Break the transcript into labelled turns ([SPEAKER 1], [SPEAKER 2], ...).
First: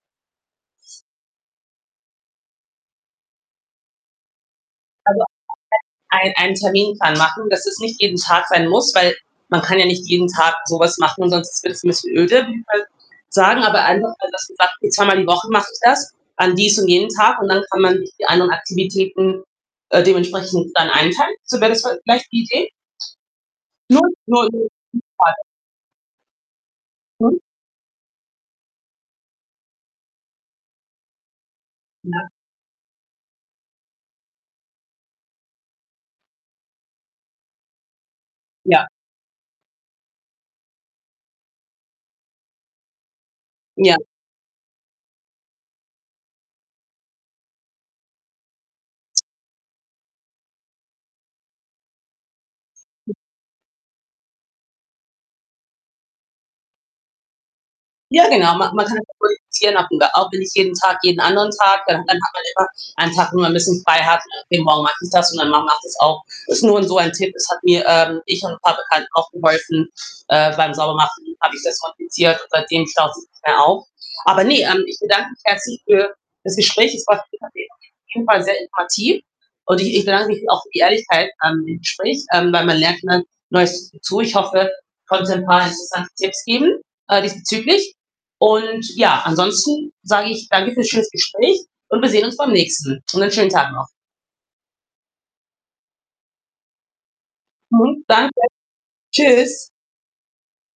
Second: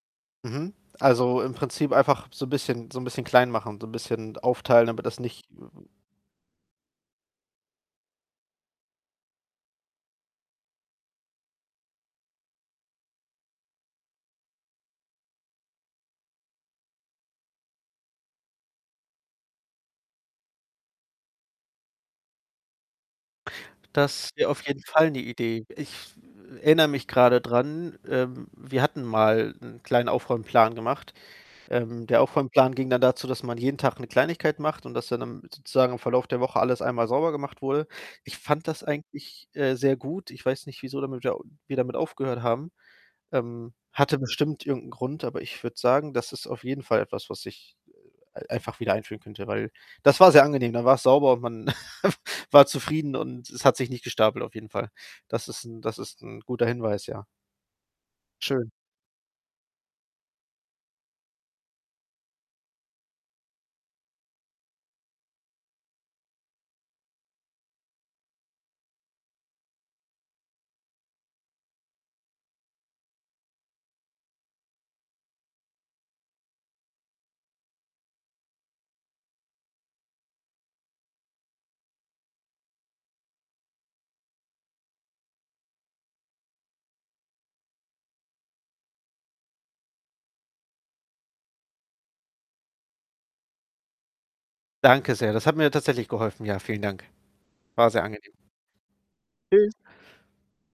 [SPEAKER 1] Mhm, also, im Prinzip einfach so bisschen so 'n bisschen klein machen, so 'n bisschen aufteilen, damit das
[SPEAKER 2] Also,
[SPEAKER 1] nicht
[SPEAKER 2] [unintelligible] ein einen Terminplan machen, dass es nicht jeden Tag sein muss, weil man kann ja nicht jeden Tag so was machen und sonst wird's 'n bisschen öde, [unintelligible] auf jeden Fall sagen, aber einfach, also, dass man sagt: „Zweimal die Woche mache ich das an dies und jenen Tag“ und dann kann man sich die anderen Aktivitäten, äh, dementsprechend dann einteilen. So wäre das voll vielleicht die Idee?
[SPEAKER 1] Das wäre auf jeden Fall 'ne
[SPEAKER 2] [unintelligible]
[SPEAKER 1] Idee. Ich erinnere mich
[SPEAKER 2] Mhm.
[SPEAKER 1] grade dran, ähm, wir hatten mal 'n kleinen Aufräumplan gemacht. Ähm, der
[SPEAKER 2] Ja.
[SPEAKER 1] Aufräumplan ging dann dazu, dass man jeden Tag 'ne Kleinigkeit macht und dass dann am sozusagen im Verlauf der Woche alles einmal sauber gemacht wurde. Ich fand das
[SPEAKER 2] Ja.
[SPEAKER 1] eigentlich, äh, sehr gut. Ich weiß nicht, wieso damit ja, wir damit aufgehört haben. Ähm,
[SPEAKER 2] Ja.
[SPEAKER 1] hatte bestimmt irgend 'n Grund, aber ich würde sagen, das ist auf jeden Fall etwas, was ich, äh, e einfach wieder einführen könnte, weil das war sehr angenehm. Dann war's sauber und man war
[SPEAKER 2] Hm.
[SPEAKER 1] zufrieden und es hat sich nicht gestapelt auf jeden Fall. Das ist 'n das ist 'n guter Hinweis, ja.
[SPEAKER 2] Ja, genau ma
[SPEAKER 1] Schön.
[SPEAKER 2] man kann [unintelligible] auch wenn nicht jeden Tag, jeden anderen Tag. Dann dann hat man immer einen Tag, wo man 'n bisschen frei hat. Jeden Morgen mache ich das und mein Mann macht das auch. Ist nur 'n so ein Tipp. Das hat mir, ähm ich und 'n paar Bekannten auch geholfen, äh, beim Saubermachen habe ich das praktiziert und seitdem staut sich nichts mehr auf. Aber ne, ähm, ich bedanke mich herzlich für das Gespräch. Es war [unintelligible] jeden Fall sehr informativ und ich ich bedanke mich auch für die Ehrlichkeit an dem Gespräch, ähm, weil man lernt immer Neues dazu. Ich hoffe, ich konnte 'n paar interessante Tipps geben, äh, diesbezüglich. Und, ja, ansonsten sage ich danke für's schönes Gespräch und wir sehen uns beim nächsten. Und einen schönen Tag noch.
[SPEAKER 1] Danke sehr. Das hat mir tatsächlich geholfen. Ja, vielen Dank. War
[SPEAKER 2] Mhm,
[SPEAKER 1] sehr angenehm.
[SPEAKER 2] danke. Tschüs.
[SPEAKER 1] Tschüs.